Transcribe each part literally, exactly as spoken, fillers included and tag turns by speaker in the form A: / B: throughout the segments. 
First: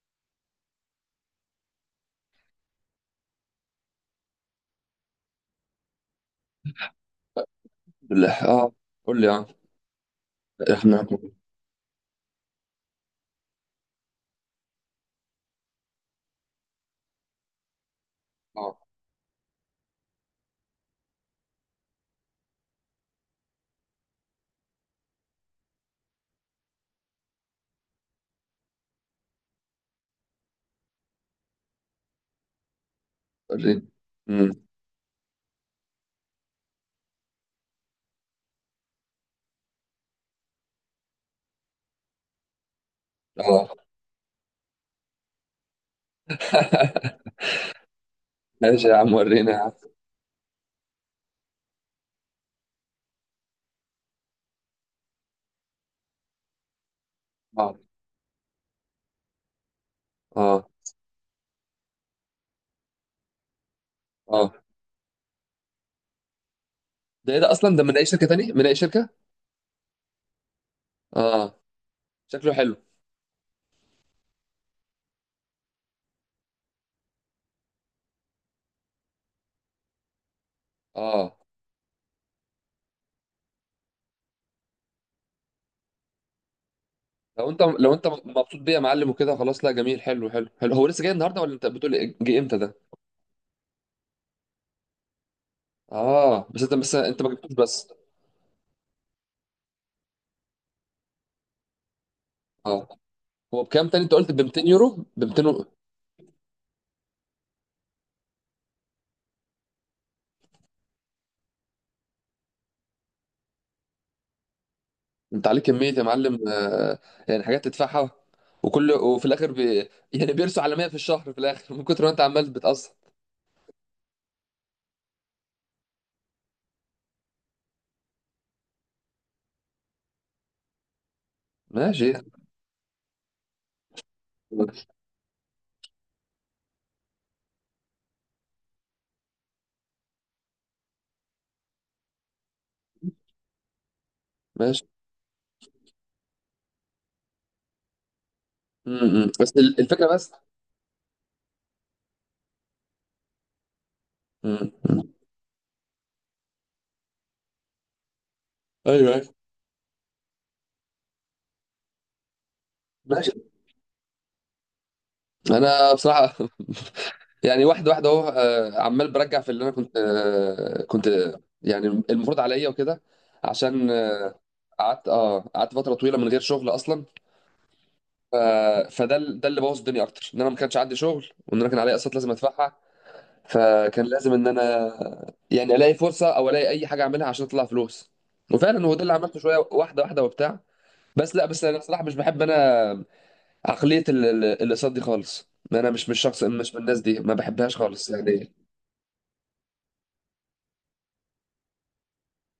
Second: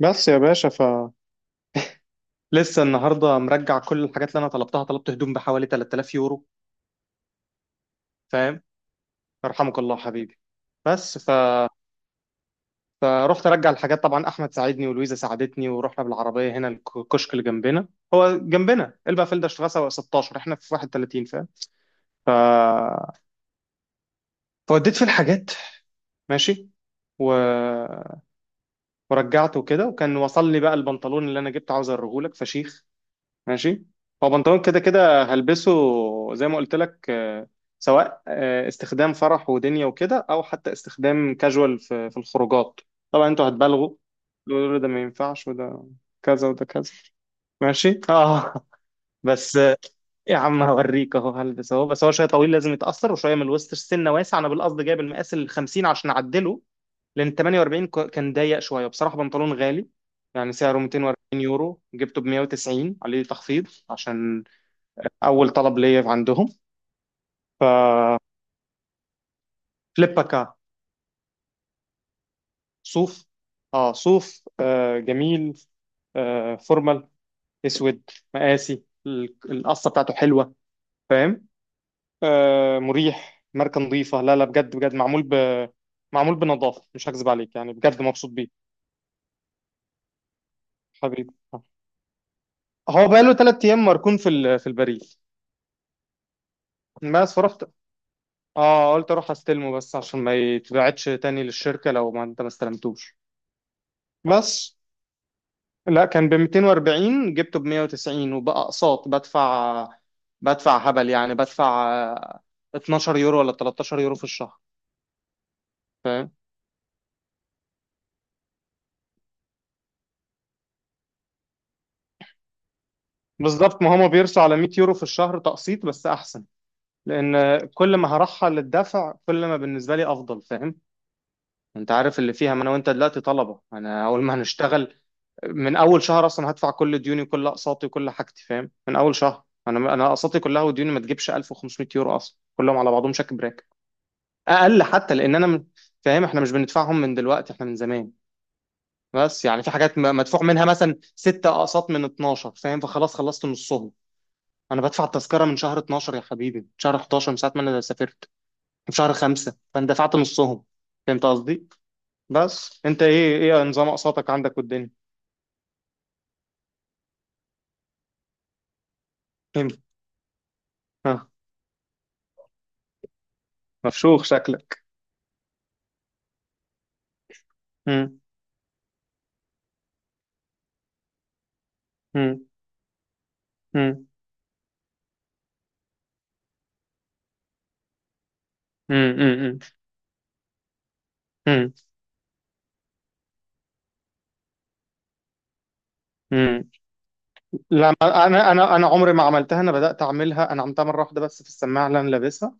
A: بس يا باشا، ف لسه النهارده مرجع كل الحاجات اللي انا طلبتها. طلبت هدوم بحوالي 3000 يورو.
B: بالله. اه،
A: فاهم؟
B: قول لي اه.
A: يرحمك الله حبيبي.
B: احنا.
A: بس ف فرحت ارجع الحاجات. طبعا احمد ساعدني ولويزا ساعدتني، ورحنا بالعربيه هنا الكشك اللي جنبنا. هو
B: اه،
A: جنبنا البافيل ده، شتغسه ستاشر، احنا في واحد وتلاتين. فاهم؟ ف فوديت في الحاجات. ماشي. و... ورجعت وكده، وكان وصل لي بقى البنطلون اللي انا جبته. عاوز اوريهولك، فشيخ. ماشي.
B: وريني.
A: هو
B: امم
A: بنطلون كده كده هلبسه، زي ما قلت لك. آه، سواء آه، استخدام فرح ودنيا وكده، او حتى استخدام كاجوال في في الخروجات. طبعا انتوا
B: اه.
A: هتبالغوا، تقولوا ده ما ينفعش، وده كذا وده كذا. ماشي، اه.
B: ماشي يا عم، ورينا يا
A: بس
B: عم.
A: آه، يا عم هوريك اهو، هلبس اهو. بس هو شويه طويل، لازم يتاثر وشويه من الوسط. السنه واسع، انا بالقصد جايب المقاس ال خمسين عشان اعدله، لان
B: اه،
A: تمنية واربعين ك- كان ضيق شويه. بصراحه بنطلون غالي، يعني
B: اه،
A: سعره 240 يورو، جبته ب مية وتسعين، عليه تخفيض عشان
B: اه.
A: اول طلب ليا عندهم.
B: ده ايه ده اصلا؟ ده من اي
A: ف
B: شركة تاني؟ من اي شركة؟
A: فليبكا.
B: اه، شكله حلو.
A: صوف. اه، صوف، آه جميل. آه فورمال، اسود، مقاسي. ال- القصه بتاعته حلوه.
B: اه،
A: فاهم؟ آه، مريح، ماركه نظيفه. لا لا، بجد بجد، معمول ب معمول بنظافه. مش هكذب
B: لو
A: عليك،
B: انت
A: يعني
B: لو
A: بجد
B: انت
A: مبسوط بيه.
B: مبسوط بيه يا معلم وكده، خلاص. لا، جميل حلو حلو حلو. هو لسه جاي
A: حبيبي،
B: النهارده ولا
A: آه،
B: انت بتقول إيه؟ جه امتى ده؟
A: هو بقاله ثلاث ايام مركون في ال- في البريد.
B: اه، بس انت بس انت ما
A: بس
B: جبتوش
A: فرحت،
B: بس.
A: اه، قلت اروح استلمه بس عشان ما يتبعتش تاني للشركه لو ما انت ما
B: اه،
A: استلمتوش.
B: هو بكام تاني؟ انت قلت ب مئتين
A: بس
B: يورو، ب مئتين؟
A: لا، كان ب ميتين واربعين، جبته ب مية وتسعين، وبقى اقساط بدفع بدفع هبل. يعني بدفع آه، 12 يورو ولا 13 يورو في الشهر.
B: انت عليك كميه يا
A: فاهم؟
B: معلم، آه، يعني حاجات تدفعها. وكل وفي الاخر بي يعني بيرسوا على مية في الشهر في الاخر، من كتر ما انت عمال بتقسط.
A: بالظبط، ما هما بيرسوا على 100 يورو في الشهر، تقسيط بس احسن. لان كل ما هرحل الدفع كل ما بالنسبه لي افضل. فاهم؟ انت
B: ماشي
A: عارف
B: يعني.
A: اللي فيها، ما انا وانت دلوقتي طلبه. انا اول ما هنشتغل من اول شهر اصلا هدفع كل ديوني وكل اقساطي وكل حاجتي. فاهم؟ من اول شهر، انا انا اقساطي كلها وديوني ما تجيبش 1500 يورو اصلا كلهم على بعضهم. شكل اقل
B: ماشي.
A: حتى لان انا م- فاهم؟ احنا مش بندفعهم من دلوقتي، احنا من زمان.
B: م- م.
A: بس
B: بس
A: يعني في
B: ال-
A: حاجات
B: الفكره
A: م-
B: بس.
A: مدفوع منها، مثلا ستة اقساط من اتناشر. فاهم؟ فخلاص، خلصت نصهم.
B: م-
A: انا
B: م.
A: بدفع التذكره من شهر اتناشر يا حبيبي، من شهر حداشر، من ساعه ما انا سافرت، من
B: ايوه،
A: شهر
B: ايوه.
A: خمسة. فانا دفعت نصهم، فهمت قصدي؟ بس انت
B: ماشي.
A: ايه، ايه نظام اقساطك عندك والدنيا؟
B: انا بصراحه، يعني واحده واحده اهو، آه، عمال برجع في اللي انا
A: فهمت.
B: كنت، آه، كنت
A: ها،
B: آه، يعني المفروض عليا وكده، عشان
A: مفشوخ
B: آه،
A: شكلك.
B: قعدت اه، قعدت فتره طويله من غير شغل اصلا.
A: مم.
B: ف- فده ال- ده اللي بوظ الدنيا اكتر، ان انا ما كانش عندي شغل وان انا كان عليا قسط لازم
A: مم.
B: ادفعها. فكان
A: مم.
B: لازم ان انا يعني الاقي فرصه او الاقي اي حاجه اعملها عشان اطلع فلوس. وفعلا هو ده اللي
A: مم.
B: عملته، شويه
A: مم.
B: واحده واحده وبتاع. بس لا، بس
A: مم.
B: انا بصراحه مش بحب انا عقليه ال- ال- الاقساط دي خالص. انا مش مش شخص
A: مم.
B: مش من الناس دي، ما بحبهاش
A: لا،
B: خالص
A: ما- انا
B: يعني.
A: انا انا عمري ما عملتها. انا بدات اعملها، انا عملتها مره واحده بس في السماعه اللي انا لابسها.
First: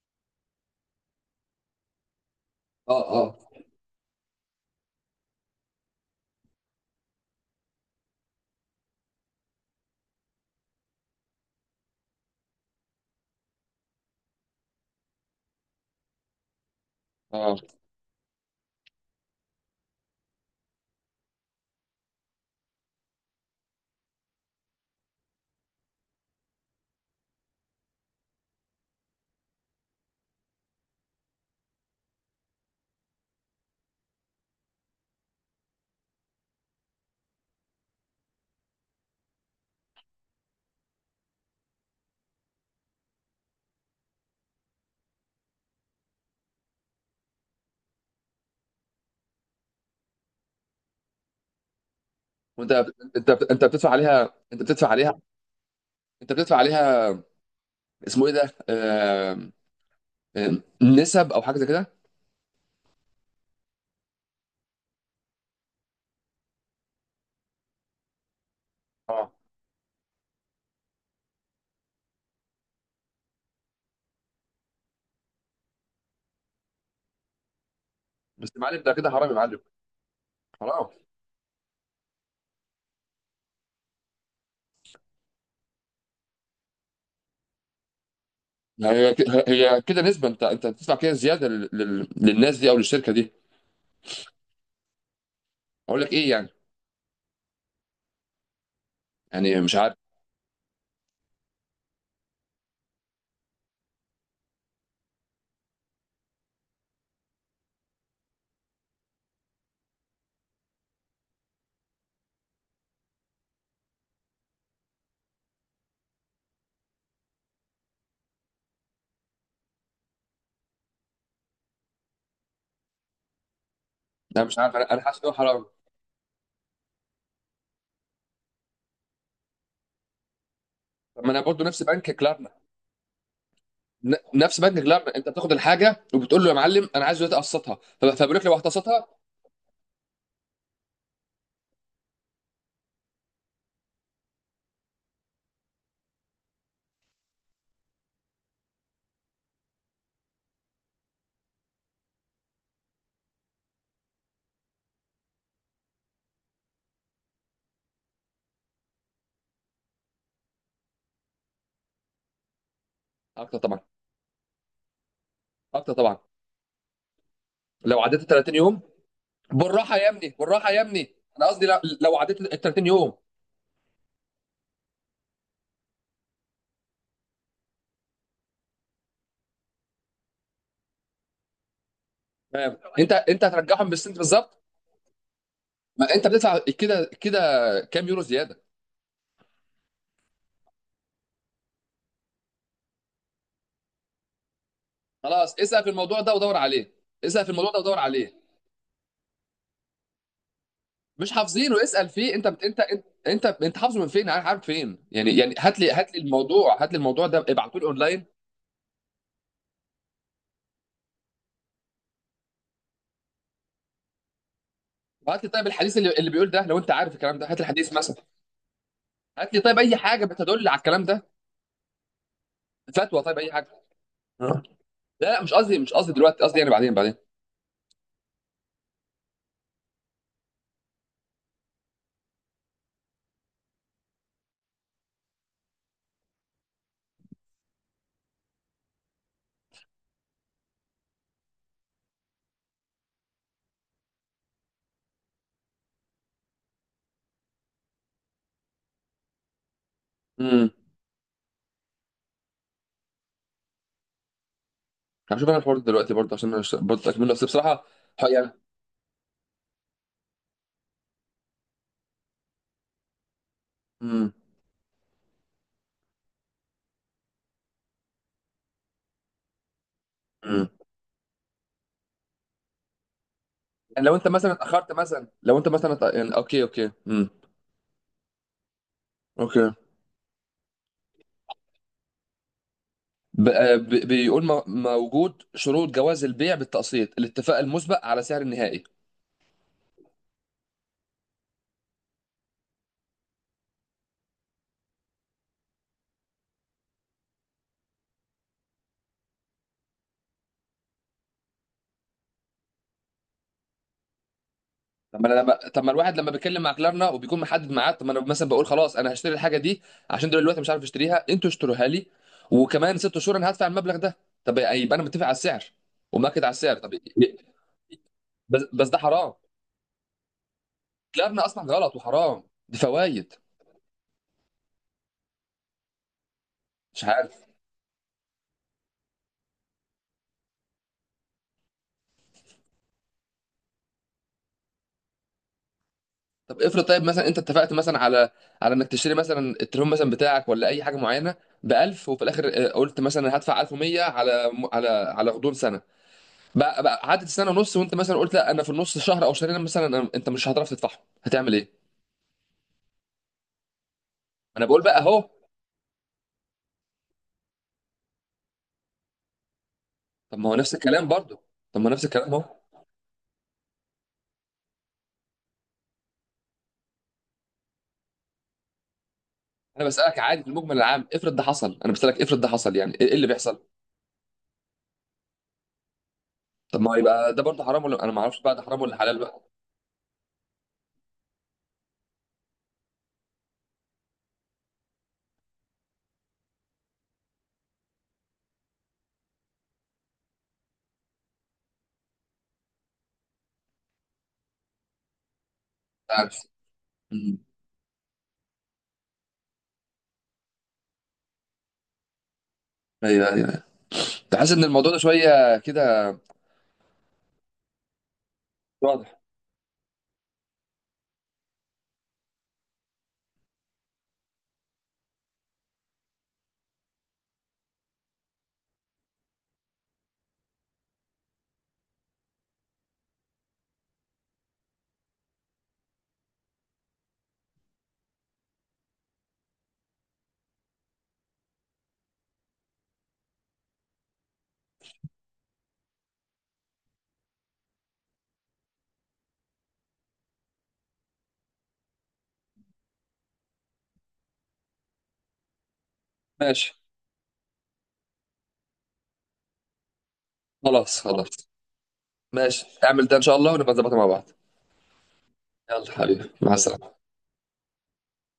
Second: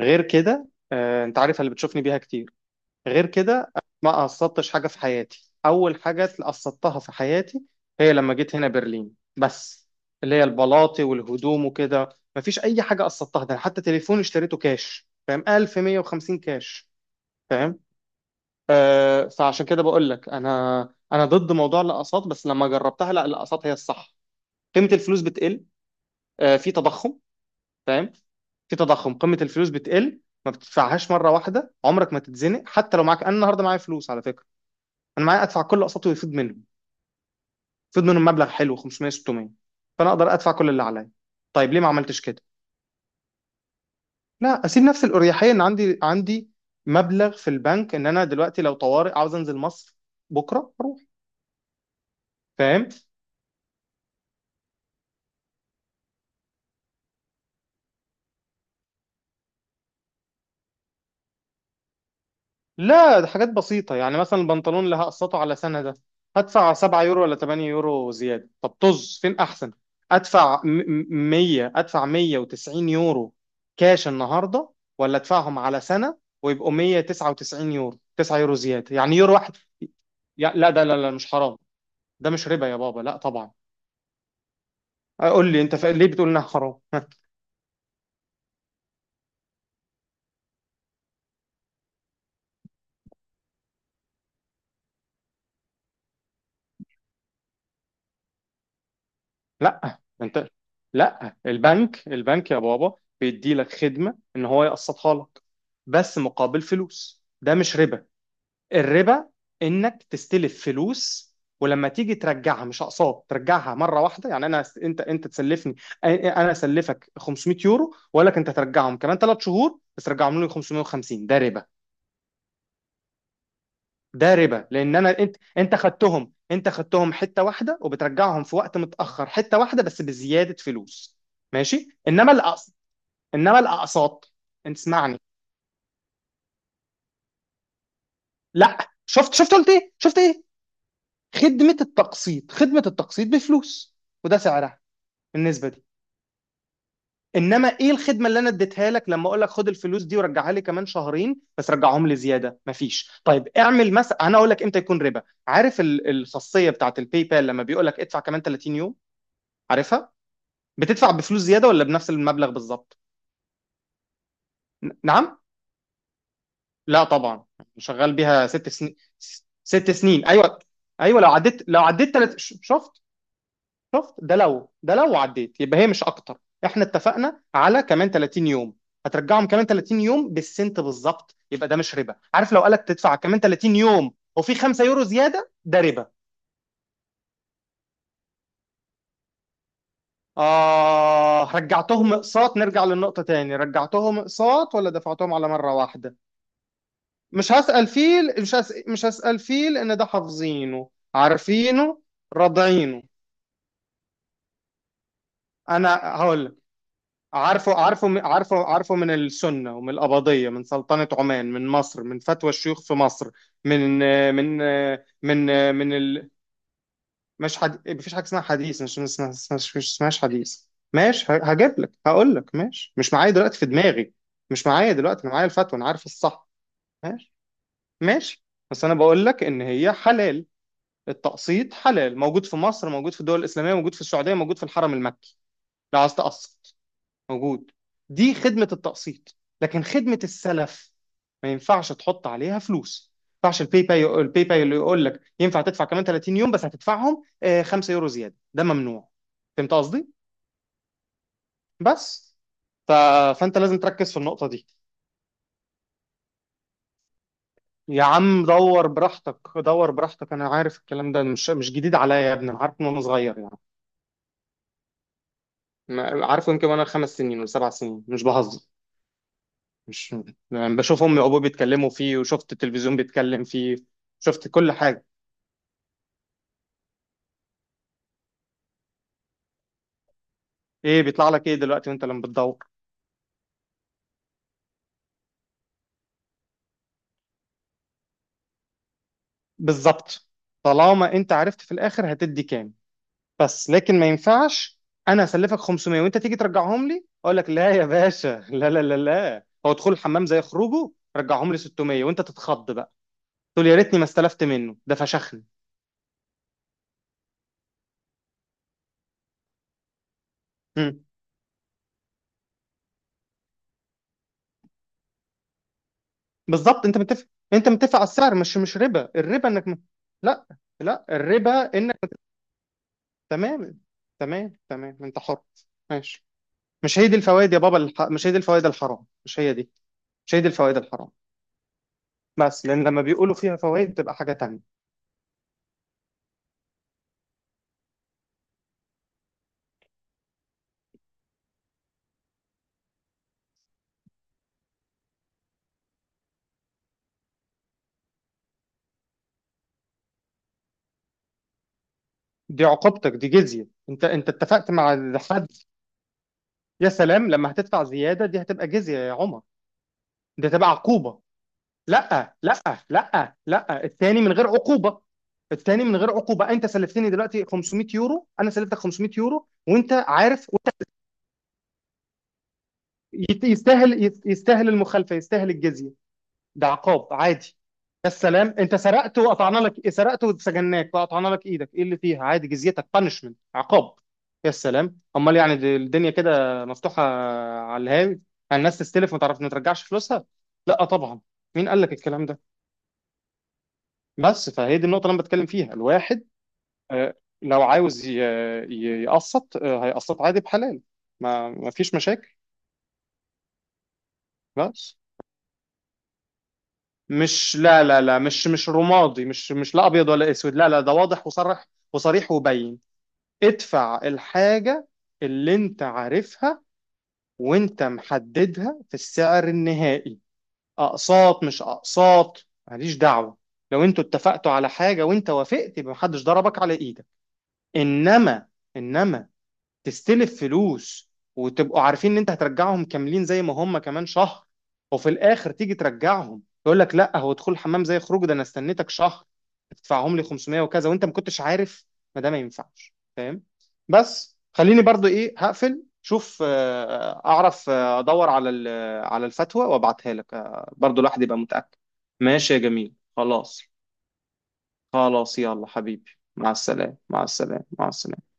A: غير كده، آه، انت عارف اللي بتشوفني بيها كتير.
B: اه،
A: غير
B: اه،
A: كده ما قصدتش حاجه في حياتي. اول حاجه قصدتها في حياتي هي لما جيت هنا برلين بس، اللي هي البلاطي والهدوم وكده. مفيش اي حاجه قصدتها، ده أنا حتى تليفون اشتريته كاش، فاهم؟ الف ومية وخمسين كاش.
B: اه.
A: فاهم؟ آه. فعشان كده بقول لك، انا انا ضد موضوع الاقساط. بس لما جربتها، لا، الاقساط هي الصح. قيمه الفلوس بتقل، آه، في تضخم. فاهم؟ في تضخم، قيمه الفلوس بتقل، ما بتدفعهاش مره واحده، عمرك ما تتزنق. حتى لو معاك، انا النهارده معايا فلوس على فكره. انا معايا ادفع كل اقساطي ويفيض منهم، يفيض منهم مبلغ حلو، خمسمئة، ستمية. فانا اقدر ادفع كل اللي عليا. طيب ليه ما عملتش كده؟ لا، اسيب نفس الاريحيه ان عندي عندي مبلغ في البنك، ان انا دلوقتي لو طوارئ عاوز انزل مصر بكره اروح.
B: وانت
A: فاهم؟
B: انت انت بتدفع عليها، انت بتدفع عليها انت بتدفع عليها. اسمه ايه ده آه... آه، نسب او حاجه زي كده.
A: لا، ده حاجات بسيطة. يعني مثلا البنطلون اللي هقسطه على سنة ده، هدفع 7 يورو ولا 8 يورو زيادة. طب طز،
B: اه،
A: فين أحسن؟ أدفع م- م- مية، أدفع 190 يورو كاش النهاردة، ولا أدفعهم على سنة ويبقوا 199 يورو، 9
B: بس
A: يورو
B: يا معلم، ده
A: زيادة،
B: كده
A: يعني
B: حرام
A: يورو
B: يا
A: واحد.
B: معلم.
A: يا- لا ده،
B: حرام.
A: لا لا، مش حرام. ده مش ربا يا بابا، لا طبعا. قول لي أنت، ف- ليه بتقول إنها حرام؟
B: يعني هي ك- هي كده نسبه، انت انت بتدفع كده زياده لل- لل- للناس دي او للشركه دي. اقول لك ايه يعني؟ يعني مش عارف.
A: لا انت، لا، البنك البنك يا بابا بيدي لك خدمة ان هو يقسطها لك بس مقابل فلوس، ده مش ربا. الربا انك تستلف فلوس، ولما تيجي ترجعها مش اقساط، ترجعها مره واحده. يعني انا، انت انت تسلفني، انا اسلفك 500 يورو، واقول لك انت ترجعهم كمان ثلاث شهور بس رجعهم لي خمسمية وخمسين، ده ربا. ده
B: انا مش
A: ربا
B: عارف، انا
A: لان
B: انا حاسس
A: انا،
B: ان هو
A: انت
B: حرام.
A: انت خدتهم، انت خدتهم حته واحده، وبترجعهم في وقت متاخر حته واحده بس بزياده فلوس.
B: طب ما انا برضه نفس
A: ماشي.
B: بنك
A: انما
B: كلارنا.
A: الاقساط، انما
B: ن-
A: الاقساط
B: نفس
A: انت
B: بنك كلارنا،
A: اسمعني.
B: انت بتاخد الحاجه وبتقول له يا معلم انا عايز دلوقتي اقسطها. فب- فبيقول لك لو
A: لا.
B: هتقسطها
A: شفت شفت قلت ايه؟ شفت ايه؟ خدمه التقسيط، خدمه التقسيط بفلوس، وده سعرها، النسبه دي. انما ايه الخدمه اللي انا اديتها لك لما اقول لك خد الفلوس دي ورجعها لي كمان شهرين بس رجعهم لي زياده؟ مفيش. طيب اعمل مثلا، انا اقول لك امتى يكون ربا. عارف ال- الخاصيه بتاعت الباي بال لما بيقول لك ادفع كمان 30 يوم، عارفها؟ بتدفع بفلوس زياده ولا بنفس المبلغ بالظبط؟
B: اكتر طبعا،
A: ن- نعم
B: اكتر طبعا.
A: لا طبعا.
B: لو
A: شغال
B: عديت ال
A: بيها
B: تلاتين
A: ست
B: يوم،
A: سنين، س- ست
B: بالراحه يا
A: سنين.
B: ابني،
A: ايوه،
B: بالراحه يا ابني،
A: ايوه، لو
B: انا
A: عديت
B: قصدي لو
A: لو عديت
B: لو
A: ثلاث.
B: عديت ال تلاتين
A: شفت
B: يوم.
A: شفت ده، لو ده، لو عديت يبقى هي مش اكتر. احنا اتفقنا على كمان 30 يوم، هترجعهم كمان 30 يوم بالسنت بالظبط، يبقى ده مش ربا. عارف لو
B: فاهم؟
A: قالك
B: انت
A: تدفع كمان
B: انت
A: 30
B: هترجعهم
A: يوم
B: بالسنت
A: وفي
B: بالظبط،
A: 5 يورو زياده، ده ربا.
B: ما انت بتدفع كده كده. كام يورو زياده؟
A: آه، رجعتهم اقساط؟ نرجع للنقطة تاني. رجعتهم اقساط ولا دفعتهم على
B: خلاص،
A: مرة
B: اسال في
A: واحدة؟
B: الموضوع ده ودور عليه. اسال في
A: مش
B: الموضوع ده
A: هسأل
B: ودور
A: فيه،
B: عليه.
A: مش هس... مش هسأل فيه، لأن ده حافظينه
B: مش حافظينه،
A: عارفينه
B: اسال فيه. انت بت... انت انت
A: راضعينه.
B: انت انت حافظه من فين؟ عارف عارف فين يعني؟ يعني هات لي
A: أنا
B: هات لي
A: هقول لك،
B: الموضوع، هات لي الموضوع ده،
A: عارفه
B: ابعته لي
A: عارفه م-
B: اونلاين.
A: عارفه عارفه من السنة ومن القبضية، من سلطنة عمان، من مصر، من فتوى الشيوخ في مصر. من من
B: وهات
A: من
B: لي طيب
A: من
B: الحديث اللي, اللي
A: ال...
B: بيقول ده، لو انت عارف الكلام ده
A: مش
B: هات لي
A: حد...
B: الحديث مثلا.
A: مفيش حاجة اسمها حديث. مش مش مش
B: هات لي
A: مش-
B: طيب
A: مش
B: اي
A: اسمهاش
B: حاجه
A: حديث.
B: بتدل على الكلام
A: ماشي،
B: ده،
A: ه- هجيب لك، هقول لك، ماشي. مش
B: فتوى،
A: معايا
B: طيب اي
A: دلوقتي في
B: حاجه.
A: دماغي.
B: آه.
A: مش معايا دلوقتي،
B: لا
A: أنا
B: لا،
A: معايا
B: مش
A: الفتوى،
B: قصدي
A: أنا
B: مش
A: عارف
B: قصدي دلوقتي،
A: الصح.
B: قصدي يعني بعدين، بعدين.
A: ماشي، ماشي. بس أنا بقول لك إن هي حلال. التقسيط حلال، موجود في مصر، موجود في الدول الإسلامية، موجود في السعودية، موجود في الحرم المكي. لو عايز تقسط، موجود. دي خدمة التقسيط، لكن خدمة السلف ما ينفعش تحط عليها فلوس. ما ينفعش الباي باي، الباي باي اللي يقول لك ينفع تدفع كمان 30 يوم بس هتدفعهم آه، 5 يورو زيادة، ده ممنوع. فهمت قصدي؟
B: امم.
A: بس ف... فانت لازم تركز في النقطة دي.
B: هشوف انا الحوار ده دلوقتي برضه، عشان أنا برضه اكمله، بس بصراحه.
A: يا
B: ح-
A: عم
B: يعني.
A: دور براحتك، دور براحتك. انا عارف الكلام ده، مش مش جديد عليا يا ابني، انا عارف من وانا صغير يعني.
B: امم
A: ما- عارفه، يمكن وانا خمس سنين ولا سبع سنين، مش بهزر. مش
B: امم
A: يعني بشوف امي وابوي بيتكلموا فيه، وشفت التلفزيون بيتكلم فيه،
B: يعني لو انت
A: شفت
B: مثلا
A: كل
B: اتاخرت،
A: حاجه.
B: مثلا لو انت مثلا اتأ- يعني اوكي، اوكي، امم اوكي.
A: ايه بيطلع لك، ايه دلوقتي وانت لما بتدور؟
B: ب- ب- بيقول م- موجود شروط جواز البيع بالتقسيط، الاتفاق المسبق على سعر النهائي.
A: بالظبط. طالما انت عرفت في الاخر هتدي كام، بس لكن ما ينفعش انا اسلفك خمسمئة وانت تيجي ترجعهم لي اقول لك لا يا باشا لا لا لا لا، هو دخول الحمام زي خروجه، رجعهم لي ستمية، وانت تتخض بقى تقول يا ريتني ما استلفت منه ده
B: طب ما انا
A: فشخني.
B: لما طب ما الواحد لما بيتكلم مع كلارنا وبيكون محدد معاه، طب ما انا مثلا بقول خلاص انا هشتري الحاجه دي عشان دلوقتي مش عارف اشتريها، انتوا اشتروها لي، وكمان ست شهور انا هدفع المبلغ ده. طب يبقى انا متفق على السعر ومأكد على السعر.
A: بالظبط،
B: طب
A: انت
B: ي-
A: متفق انت متفق على السعر، مش
B: بس
A: مش
B: بس ده
A: ربا.
B: حرام،
A: الربا انك م... لا لا،
B: كلارنا
A: الربا
B: اصلا غلط
A: انك.
B: وحرام، دي فوائد.
A: تمام، تمام، تمام، انت حر. ماشي. مش
B: مش
A: هي دي
B: عارف.
A: الفوائد يا بابا. الح... مش هي دي الفوائد الحرام، مش هي دي. مش هي دي الفوائد الحرام، بس لان لما بيقولوا فيها فوائد بتبقى حاجه تانية.
B: طب افرض، طيب مثلا انت اتفقت مثلا على، على انك تشتري مثلا التليفون مثلا بتاعك ولا اي حاجه معينه، ب ألف، وفي الاخر اه، قلت مثلا هدفع ألف ومية على على على غضون سنه. بقى, بقى عدت سنه ونص، وانت مثلا قلت لا، انا في النص شهر او شهرين مثلا انا- انت مش هتعرف تدفعهم، هتعمل ايه؟
A: دي عقوبتك، دي جزيه، انت انت
B: انا
A: اتفقت
B: بقول بقى
A: مع
B: اهو.
A: حد. يا سلام، لما هتدفع زياده دي هتبقى جزيه يا عمر،
B: طب
A: دي
B: ما هو
A: هتبقى
B: نفس الكلام
A: عقوبه.
B: برضه، طب ما هو نفس الكلام
A: لا
B: اهو.
A: لا. لا لا، التاني من غير عقوبة، التاني من غير عقوبة. انت سلفتني دلوقتي 500 يورو، انا سلفتك 500 يورو،
B: انا
A: وانت
B: بسالك عادي
A: عارف
B: في
A: وانت.
B: المجمل العام، افرض ده حصل، انا بسالك افرض ده حصل، يعني ايه إيه اللي
A: يت-
B: بيحصل؟
A: يستاهل، يت- يستاهل المخالفة، يستاهل الجزية. ده
B: طب ما هو
A: عقاب
B: يبقى ده
A: عادي.
B: برضه حرام، ولا
A: يا
B: انا ما اعرفش بقى
A: السلام،
B: ده
A: انت
B: حرام ولا
A: سرقت
B: حلال بقى؟
A: وقطعنا لك، سرقت وسجناك وقطعنا لك ايدك، ايه اللي فيها؟ عادي، جزيتك، بانشمنت، عقاب. يا السلام، امال يعني د- الدنيا كده مفتوحة على الهاوي، الناس تستلف ما تعرف ما ترجعش فلوسها. لا طبعا. مين قال لك الكلام ده؟ بس فهي دي النقطة اللي أنا بتكلم فيها.
B: مش
A: الواحد،
B: عارف.
A: آه،
B: مم.
A: لو عاوز ي- ي- يقسط، آه، هيقسط عادي بحلال، ما ما فيش مشاكل.
B: ايوه، ايوه، تحس ان الموضوع
A: بس
B: ده شويه كده.
A: مش، لا لا لا، مش مش رمادي، مش مش لا أبيض ولا أسود. لا لا، ده واضح وصرح وصريح وبين. ادفع الحاجة اللي أنت عارفها وأنت محددها في السعر النهائي. أقساط مش أقساط، ماليش دعوة. لو أنتوا اتفقتوا على حاجة وأنت وافقت، يبقى محدش ضربك على إيدك. إنما إنما تستلف فلوس وتبقوا عارفين ان انت هترجعهم كاملين زي ما هم كمان شهر، وفي الاخر تيجي ترجعهم يقول لك لا هو دخول حمام زي خروج ده، انا استنيتك شهر تدفعهم لي خمسمئة وكذا، وانت ما كنتش عارف، ما ده ما ينفعش. فاهم؟ بس خليني برضو ايه هقفل شوف.
B: ماشي،
A: آه، آه، اعرف، آه، ادور على ال- آه، على الفتوى وابعتها لك، آه،
B: خلاص،
A: برضو الواحد
B: خلاص.
A: يبقى متأكد. ماشي يا
B: ماشي،
A: جميل،
B: اعمل ده ان شاء الله
A: خلاص
B: ونبقى نظبطها مع بعض.
A: خلاص. يلا
B: يلا
A: حبيبي،
B: حبيبي،
A: مع
B: مع
A: السلامة،
B: السلامة.
A: مع السلامة، مع السلامة.